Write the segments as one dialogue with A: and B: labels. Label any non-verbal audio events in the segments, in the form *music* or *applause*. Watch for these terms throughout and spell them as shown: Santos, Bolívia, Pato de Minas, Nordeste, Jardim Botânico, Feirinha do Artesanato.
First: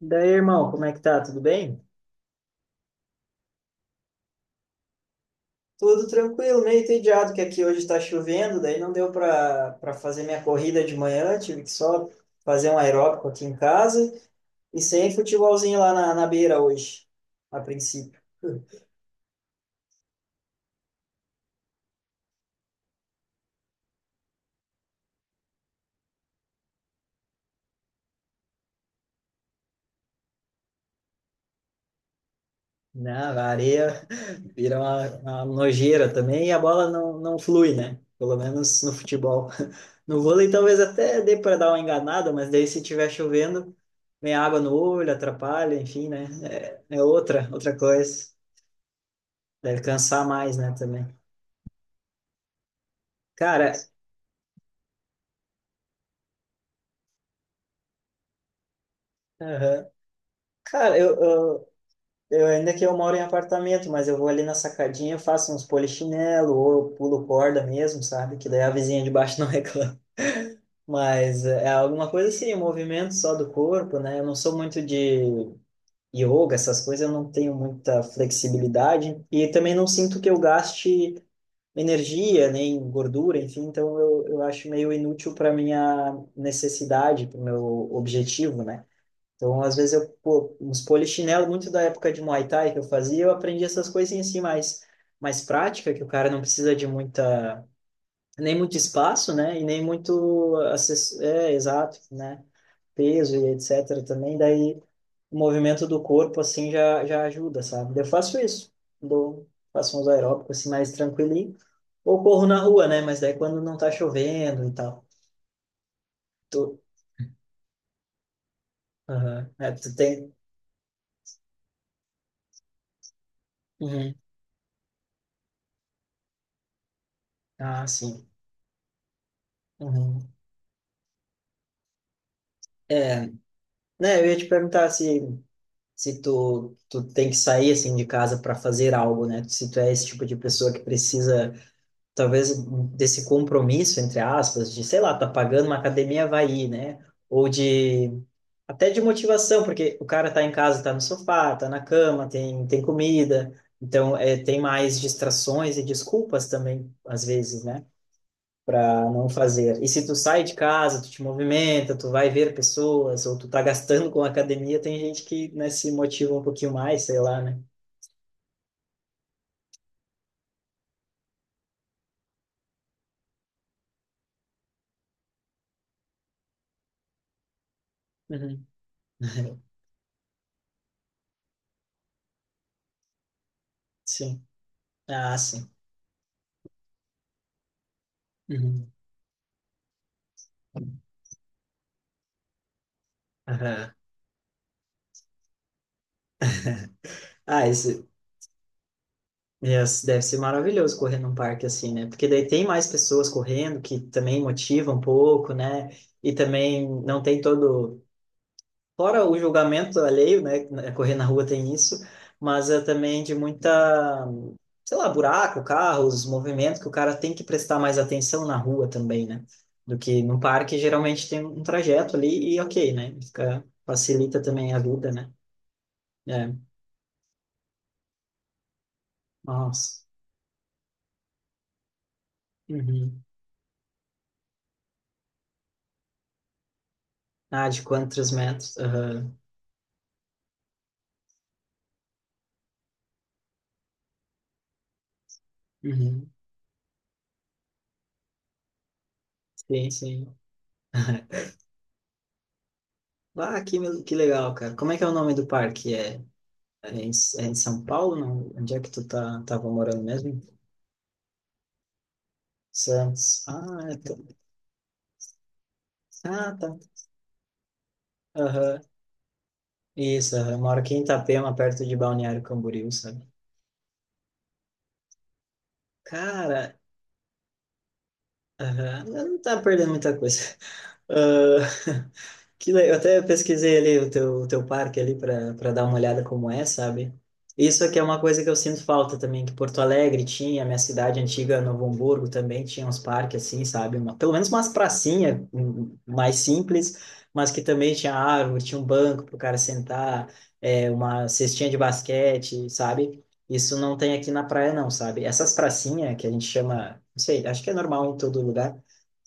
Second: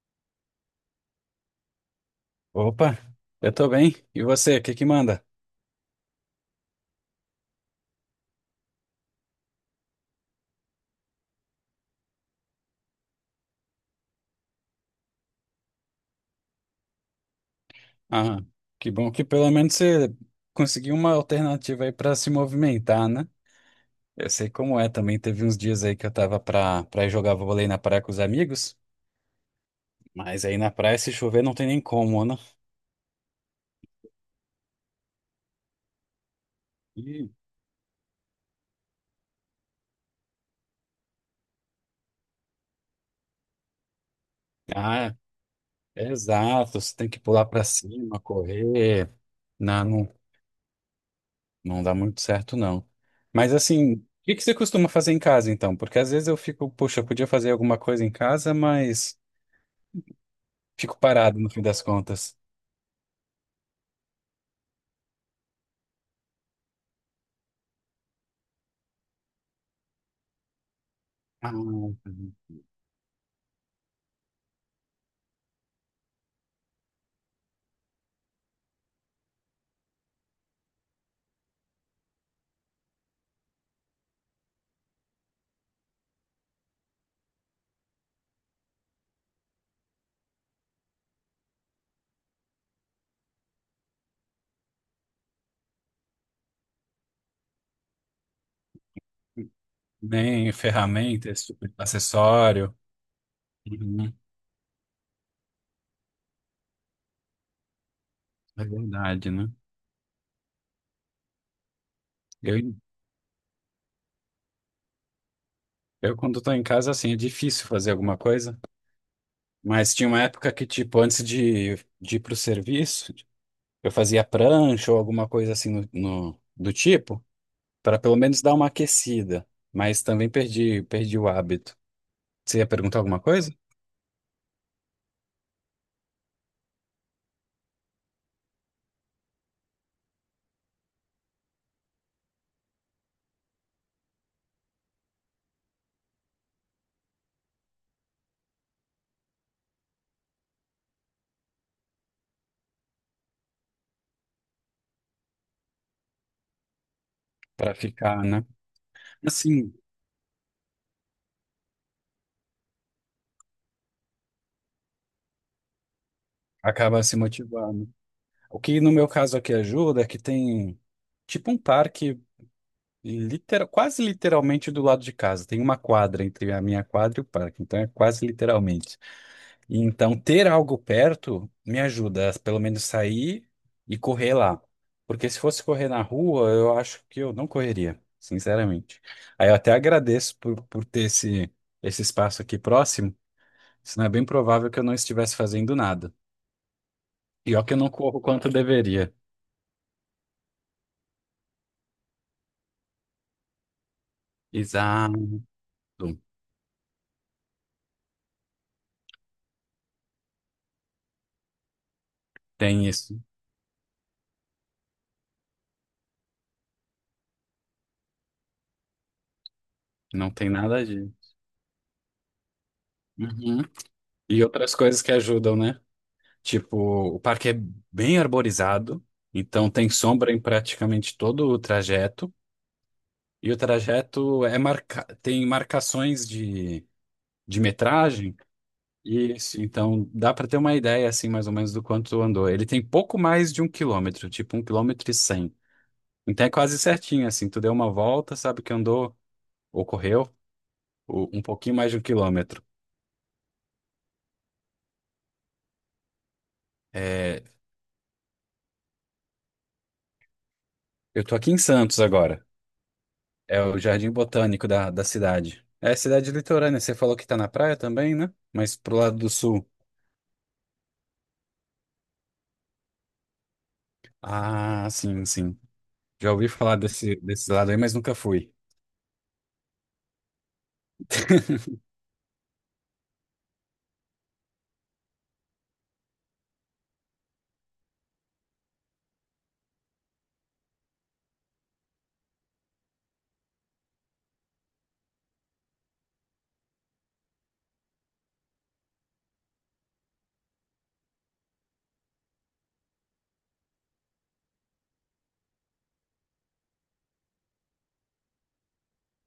A: Daí, irmão, como é que tá? Tudo bem?
B: Opa, eu tô bem. E você, o que que manda?
A: Tudo tranquilo, meio entediado que aqui hoje está chovendo, daí não deu para fazer minha corrida de manhã, tive que só fazer um aeróbico aqui em casa e sem futebolzinho lá na beira hoje, a princípio.
B: Ah, que bom que pelo menos você conseguiu uma alternativa aí pra se movimentar, né? Eu sei como é também. Teve uns dias aí que eu tava pra ir jogar vôlei na praia com os amigos, mas aí na praia, se chover, não tem nem como, né?
A: Na areia vira uma nojeira também e a bola não,
B: Ih,
A: não flui, né? Pelo menos no futebol. *laughs* No vôlei talvez até dê para dar uma enganada, mas daí se tiver chovendo, vem água no olho,
B: ah,
A: atrapalha, enfim, né?
B: exato.
A: É,
B: Você
A: é
B: tem que pular
A: outra,
B: pra
A: outra
B: cima,
A: coisa.
B: correr.
A: Deve
B: Não, não,
A: cansar mais, né, também.
B: não dá muito certo, não. Mas
A: Cara,
B: assim, o que que você costuma fazer em casa, então? Porque às vezes eu fico, poxa, eu podia fazer alguma coisa em casa, mas.
A: aham. Cara,
B: Fico parado no fim das contas.
A: eu ainda que eu moro em apartamento, mas eu vou ali na sacadinha, faço uns polichinelo ou eu pulo corda mesmo, sabe? Que daí a vizinha de baixo *laughs* não reclama. Mas
B: Ah,
A: é
B: uhum.
A: alguma coisa assim, um movimento só do corpo, né? Eu não sou muito de yoga, essas coisas, eu não tenho muita flexibilidade e também não sinto que eu gaste energia, nem gordura, enfim, então eu acho meio inútil para minha necessidade, para o meu objetivo, né? Então, às vezes, eu, pô, uns polichinelo, muito da época de Muay Thai que eu fazia, eu aprendi essas coisinhas assim mais, mais prática, que o cara não precisa de muita, nem muito espaço, né? E nem
B: Nem
A: muito,
B: ferramenta, esse
A: é,
B: tipo de
A: exato, né?
B: acessório.
A: Peso e etc.
B: Uhum.
A: também, daí o movimento do corpo, assim, já ajuda, sabe? Eu faço
B: É
A: isso,
B: verdade,
A: dou,
B: né?
A: faço uns aeróbicos, assim, mais tranquilinho, ou corro
B: Eu,
A: na rua, né? Mas daí quando não tá chovendo e tal.
B: eu quando estou em
A: Tu,
B: casa, assim, é difícil fazer alguma coisa.
A: aham. É, tu
B: Mas tinha uma
A: tem...
B: época que, tipo, antes de ir pro serviço, eu
A: Uhum.
B: fazia prancha ou alguma coisa assim no, do tipo,
A: Ah,
B: para pelo
A: sim.
B: menos dar uma aquecida. Mas também
A: Uhum.
B: perdi o hábito. Você ia perguntar alguma
A: é,
B: coisa?
A: Né, eu ia te perguntar se, se tu tem que sair assim de casa para fazer algo, né? Se tu é esse tipo de pessoa que precisa, talvez, desse compromisso, entre aspas, de, sei lá, tá pagando uma academia, vai ir, né? Ou de, até de motivação, porque o cara tá em casa, tá no sofá, tá na cama, tem comida, então é, tem mais distrações e desculpas também, às vezes,
B: Para
A: né?
B: ficar, né?
A: Para não
B: Assim,
A: fazer. E se tu sai de casa, tu te movimenta, tu vai ver pessoas, ou tu tá gastando com a academia, tem gente que, né, se motiva um pouquinho mais,
B: acaba se
A: sei lá, né?
B: motivando. O que no meu caso aqui ajuda é que tem tipo um parque literal, quase literalmente do lado de casa. Tem uma quadra entre a minha quadra e o parque, então é quase
A: Uhum.
B: literalmente.
A: *laughs*
B: E então ter algo perto me ajuda a pelo menos sair e correr
A: Sim.
B: lá. Porque
A: Ah,
B: se fosse
A: sim.
B: correr na rua, eu acho que eu não correria,
A: Uhum.
B: sinceramente. Aí eu até agradeço por ter esse, esse espaço aqui próximo,
A: Aham.
B: senão é bem provável que eu não estivesse fazendo nada. E ó
A: Ah,
B: que eu não corro quanto deveria.
A: esse deve ser maravilhoso correr num parque assim, né? Porque daí tem mais pessoas correndo que também motivam um
B: Exato.
A: pouco, né? E também não tem todo fora o julgamento alheio, né? Correr na rua tem isso, mas é
B: Tem isso.
A: também de muita, sei lá, buraco, carros, movimentos que o cara tem que prestar mais atenção na rua também, né? Do que
B: Não
A: no
B: tem
A: parque,
B: nada de.
A: geralmente tem um trajeto ali e ok, né?
B: Uhum.
A: Fica, facilita
B: E
A: também
B: outras
A: a
B: coisas
A: vida,
B: que
A: né?
B: ajudam, né?
A: É,
B: Tipo, o parque é bem arborizado, então tem
A: nossa.
B: sombra em praticamente todo o trajeto.
A: Uhum.
B: E o trajeto é marca... tem marcações de
A: Ah, de quantos
B: metragem.
A: metros? Aham.
B: Isso, então dá para ter uma ideia, assim, mais ou menos do quanto andou. Ele tem pouco mais de 1 quilômetro, tipo 1 quilômetro e 100.
A: Uhum.
B: Então é quase certinho, assim, tu deu uma volta, sabe que andou, ou
A: Sim,
B: correu,
A: sim.
B: um
A: *laughs*
B: pouquinho mais de 1 quilômetro.
A: Ah, que legal, cara. Como é que é o nome do parque? É, em, é
B: É,
A: em São Paulo? Não? Onde é que tava morando mesmo?
B: eu tô aqui em Santos agora.
A: Santos.
B: É o Jardim Botânico da cidade. É cidade
A: Ah, tá.
B: litorânea. Você falou que tá na praia também, né? Mas
A: Aham.
B: pro lado do sul.
A: Isso, aham. Eu moro aqui em Itapema, perto de Balneário Camboriú, sabe?
B: Ah, sim, sim. Já ouvi
A: Cara,
B: falar desse lado aí, mas nunca fui.
A: aham, eu não tá perdendo muita coisa. Ah,
B: *laughs*
A: *laughs* eu até pesquisei ali o o teu parque ali para dar uma olhada como é, sabe? Isso aqui é uma coisa que eu sinto falta também, que Porto Alegre tinha, minha cidade antiga, Novo Hamburgo também tinha uns parques assim, sabe? Uma, pelo menos umas pracinhas mais simples, mas que também tinha árvore, tinha um banco para o cara sentar, é, uma cestinha de basquete, sabe? Isso não tem aqui na praia, não, sabe? Essas pracinhas que a gente chama, não sei, acho que é normal em todo lugar,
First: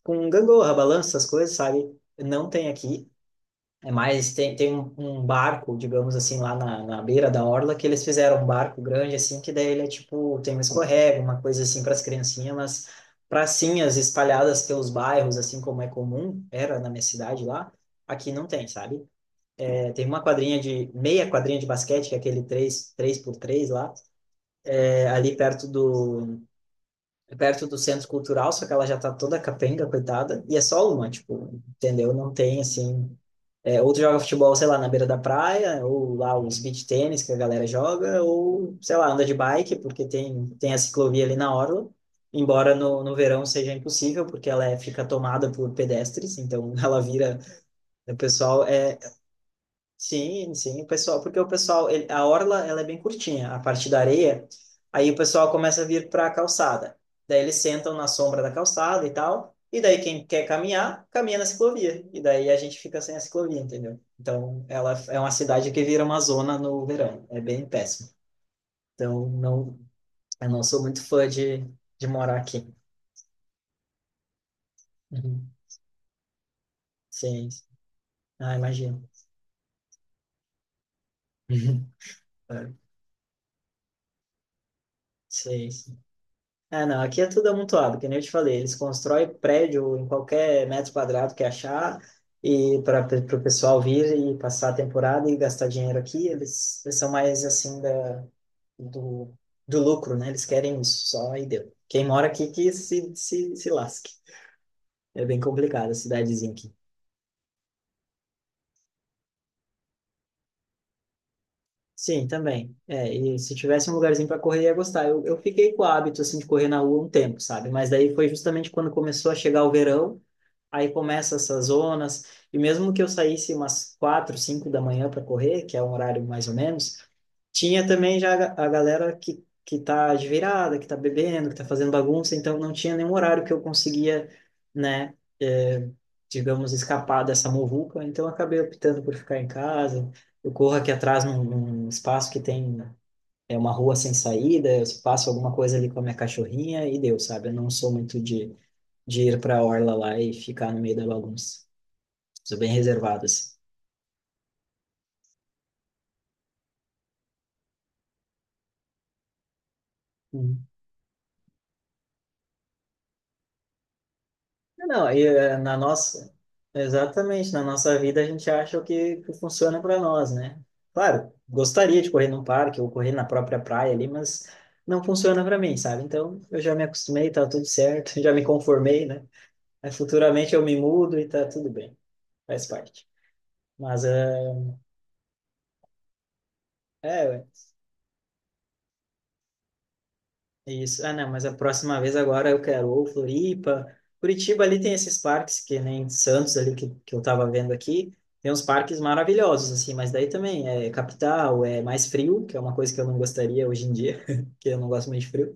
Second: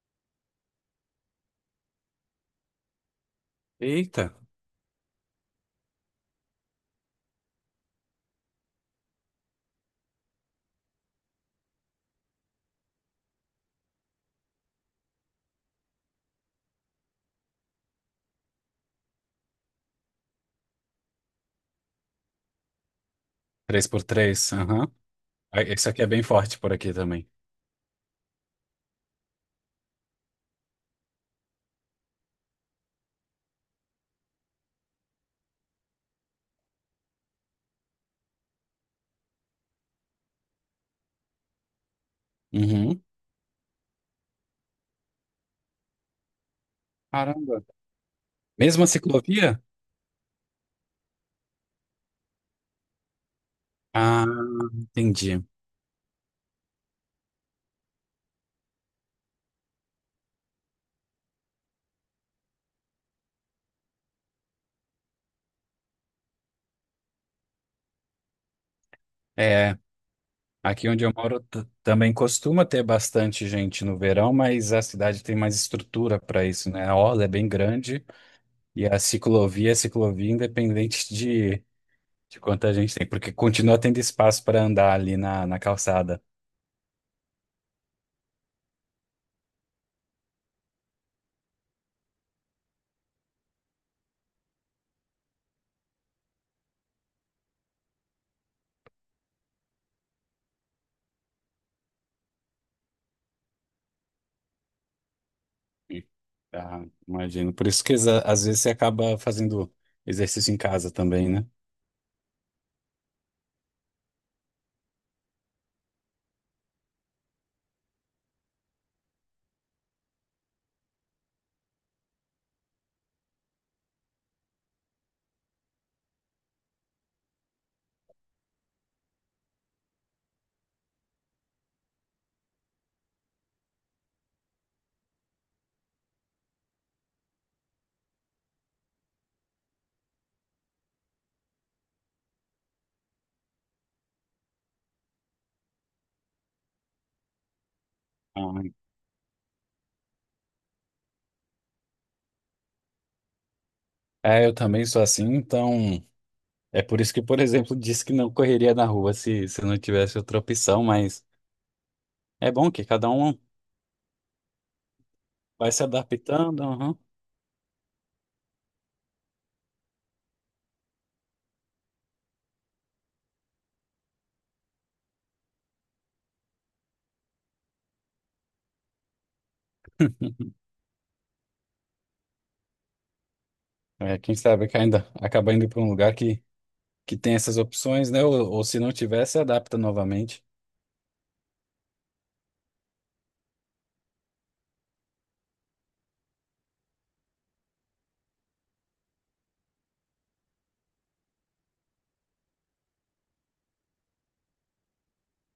A: com gangorra, balanço, essas coisas, sabe? Não tem aqui. É
B: Eita,
A: mais, tem um, um barco, digamos assim, lá na beira da orla, que eles fizeram um barco grande, assim, que daí ele é tipo, tem um escorrega, uma coisa assim para as criancinhas, mas pracinhas espalhadas pelos bairros, assim como é comum, era na minha cidade lá, aqui não tem, sabe? É, tem uma quadrinha de, meia quadrinha de basquete, que é aquele três por três
B: três
A: lá
B: por três. Aham.
A: é ali
B: Ah,
A: perto
B: esse aqui é bem
A: do
B: forte por aqui também.
A: é perto do centro cultural, só que ela já tá toda capenga, coitada, e é só uma, tipo, entendeu? Não tem assim, é, ou tu joga futebol, sei lá, na beira da praia, ou lá os beach tênis que a galera joga, ou sei lá, anda de bike, porque tem a ciclovia ali na orla. Embora
B: Uhum.
A: no verão seja impossível, porque ela é, fica tomada por pedestres, então *laughs* ela vira.
B: Caramba.
A: O pessoal
B: Mesma
A: é,
B: ciclovia?
A: sim, sim, o pessoal, porque o pessoal, ele- a orla, ela é bem curtinha, a parte da
B: Ah,
A: areia, aí o
B: entendi.
A: pessoal começa a vir para a calçada. Daí eles sentam na sombra da calçada e tal, e daí quem quer caminhar, caminha na ciclovia, e daí a gente fica sem a ciclovia, entendeu? Então, ela é uma cidade que vira uma zona no verão, é bem péssimo. Então, não,
B: É,
A: eu não sou
B: aqui
A: muito
B: onde eu
A: fã
B: moro
A: de
B: também
A: morar
B: costuma
A: aqui.
B: ter bastante gente no verão, mas a cidade tem
A: Uhum.
B: mais estrutura para isso, né? A orla é
A: Sim,
B: bem grande.
A: ah,
B: E a
A: imagino.
B: ciclovia é ciclovia independente de,
A: *laughs*
B: de
A: É,
B: quanta gente tem, porque continua tendo espaço para andar ali na
A: sim.
B: calçada.
A: É, não, aqui é tudo amontoado, que nem eu te falei, eles constroem prédio em qualquer metro quadrado que achar, e para o pessoal vir e passar a temporada e gastar dinheiro aqui, eles são mais assim do do lucro, né? Eles querem isso, só e deu. Quem mora aqui que se lasque. É bem complicado a
B: E,
A: cidadezinha aqui.
B: ah, imagino. Por isso que às vezes você acaba fazendo exercício em casa também, né?
A: Sim, também. É, e se tivesse um lugarzinho para correr, ia gostar. Eu fiquei com o hábito assim de correr na rua um tempo, sabe? Mas daí foi justamente quando começou a chegar o verão. Aí começa essas zonas, e mesmo que eu saísse umas quatro, cinco da manhã para correr, que é um horário mais ou menos, tinha também já a galera que tá de virada, que tá bebendo, que tá fazendo bagunça, então não tinha nenhum horário que eu conseguia, né, eh, digamos, escapar dessa muvuca, então eu acabei optando por ficar em casa. Eu corro aqui atrás num espaço que tem é uma rua sem saída, eu faço alguma coisa ali com a minha cachorrinha e deu, sabe? Eu não sou muito
B: Ah,
A: de ir para a orla lá e ficar no meio da bagunça. Sou bem reservado, assim.
B: é, eu também sou assim, então é por isso que, por exemplo, disse que não correria na rua se não tivesse outra
A: Uhum.
B: opção, mas. É bom que cada um
A: Não, e
B: vai se adaptando. Aham.
A: exatamente, na nossa vida a gente acha que funciona para nós, né? Claro, gostaria de correr num parque ou correr na própria praia ali, mas não funciona para mim, sabe? Então, eu já me acostumei, tá tudo certo, *laughs* já me conformei, né? Aí futuramente eu me mudo e tá tudo bem, faz parte. Mas
B: É, quem sabe que ainda acaba indo para um lugar que tem
A: é,
B: essas opções, né? Ou se não tiver, se adapta novamente.
A: isso. Ah, não, mas a próxima vez agora eu quero ou Floripa. Curitiba ali tem esses parques, que nem Santos ali que eu tava vendo aqui. Tem uns parques maravilhosos, assim, mas daí também é capital, é mais frio, que é uma coisa que eu não gostaria hoje em dia, *laughs* que eu não gosto muito de frio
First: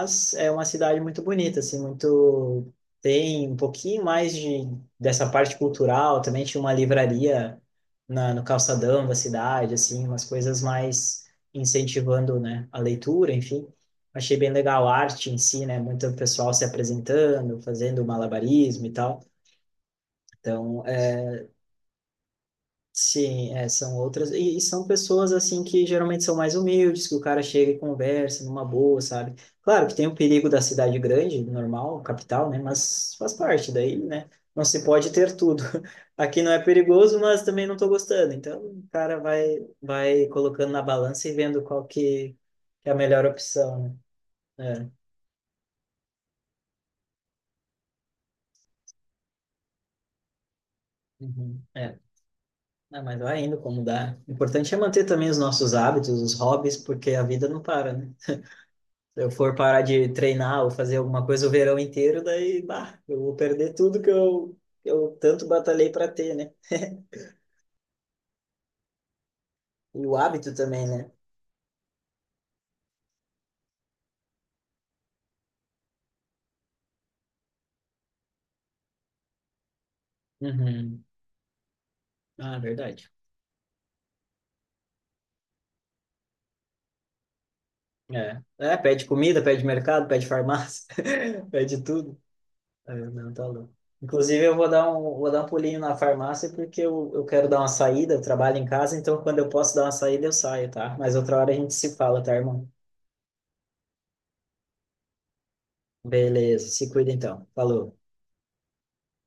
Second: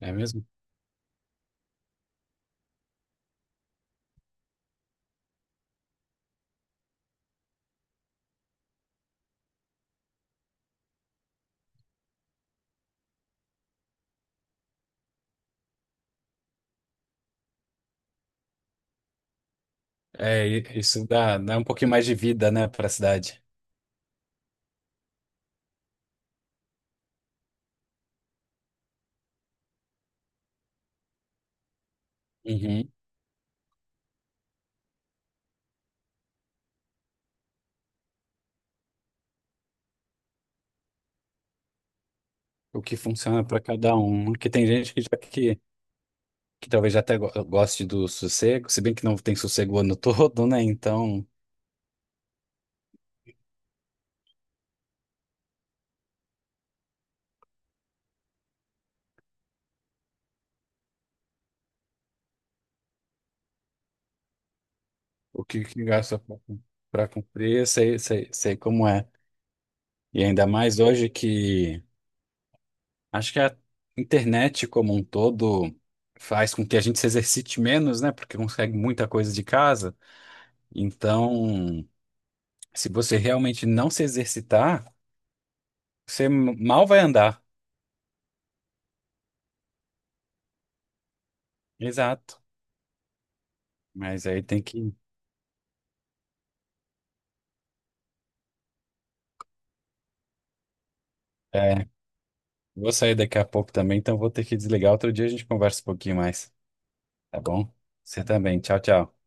B: É mesmo?
A: é uma cidade muito bonita, assim, muito tem um pouquinho mais de dessa parte cultural, também tinha uma livraria no calçadão da cidade, assim, umas coisas mais incentivando, né, a leitura, enfim. Achei bem legal a arte em si, né, muito pessoal se apresentando, fazendo malabarismo e tal.
B: É,
A: Então,
B: isso dá um pouquinho mais de vida, né, para a cidade.
A: sim, é, são outras. E são pessoas, assim, que geralmente são mais humildes, que o cara chega e conversa numa boa, sabe? Claro que tem o perigo da cidade grande, normal, capital, né?
B: Uhum.
A: Mas faz parte daí, né? Não se pode ter tudo. *laughs* Aqui não é perigoso, mas também não tô gostando. Então, o cara vai, vai colocando na balança e vendo qual que
B: O
A: é a
B: que
A: melhor
B: funciona para
A: opção, né?
B: cada um. Porque tem
A: É.
B: gente que, já, que talvez já até goste do sossego, se bem que não tem sossego o ano *laughs* todo, né? Então,
A: Uhum. É. Ah, mas vai indo como dá. O importante é manter também os nossos hábitos, os hobbies, porque a vida não para, né? Se eu for parar de treinar ou fazer alguma coisa o verão inteiro, daí, bah, eu vou perder tudo que que eu
B: o
A: tanto
B: que, que
A: batalhei para
B: gasta
A: ter, né?
B: para cumprir, eu sei, sei, sei como é.
A: E o
B: E ainda
A: hábito
B: mais
A: também,
B: hoje
A: né?
B: que. Acho que a internet como um todo faz com que a gente se exercite menos, né? Porque consegue muita coisa de casa.
A: Uhum.
B: Então,
A: Ah,
B: se
A: verdade.
B: você realmente não se exercitar, você mal vai andar.
A: É. É, pede comida, pede mercado, pede farmácia, *laughs* pede tudo.
B: Exato.
A: É, não, tá louco.
B: Mas aí
A: Inclusive, eu
B: tem que.
A: vou dar um pulinho na farmácia porque eu quero dar uma saída, eu trabalho em casa, então quando eu posso dar uma saída, eu saio, tá? Mas outra hora a gente
B: É,
A: se fala, tá, irmão?
B: vou sair daqui a pouco também, então vou ter que desligar. Outro dia a gente conversa um pouquinho mais,
A: Beleza, se cuida
B: tá
A: então.
B: bom?
A: Falou.
B: Você também. Tchau, tchau.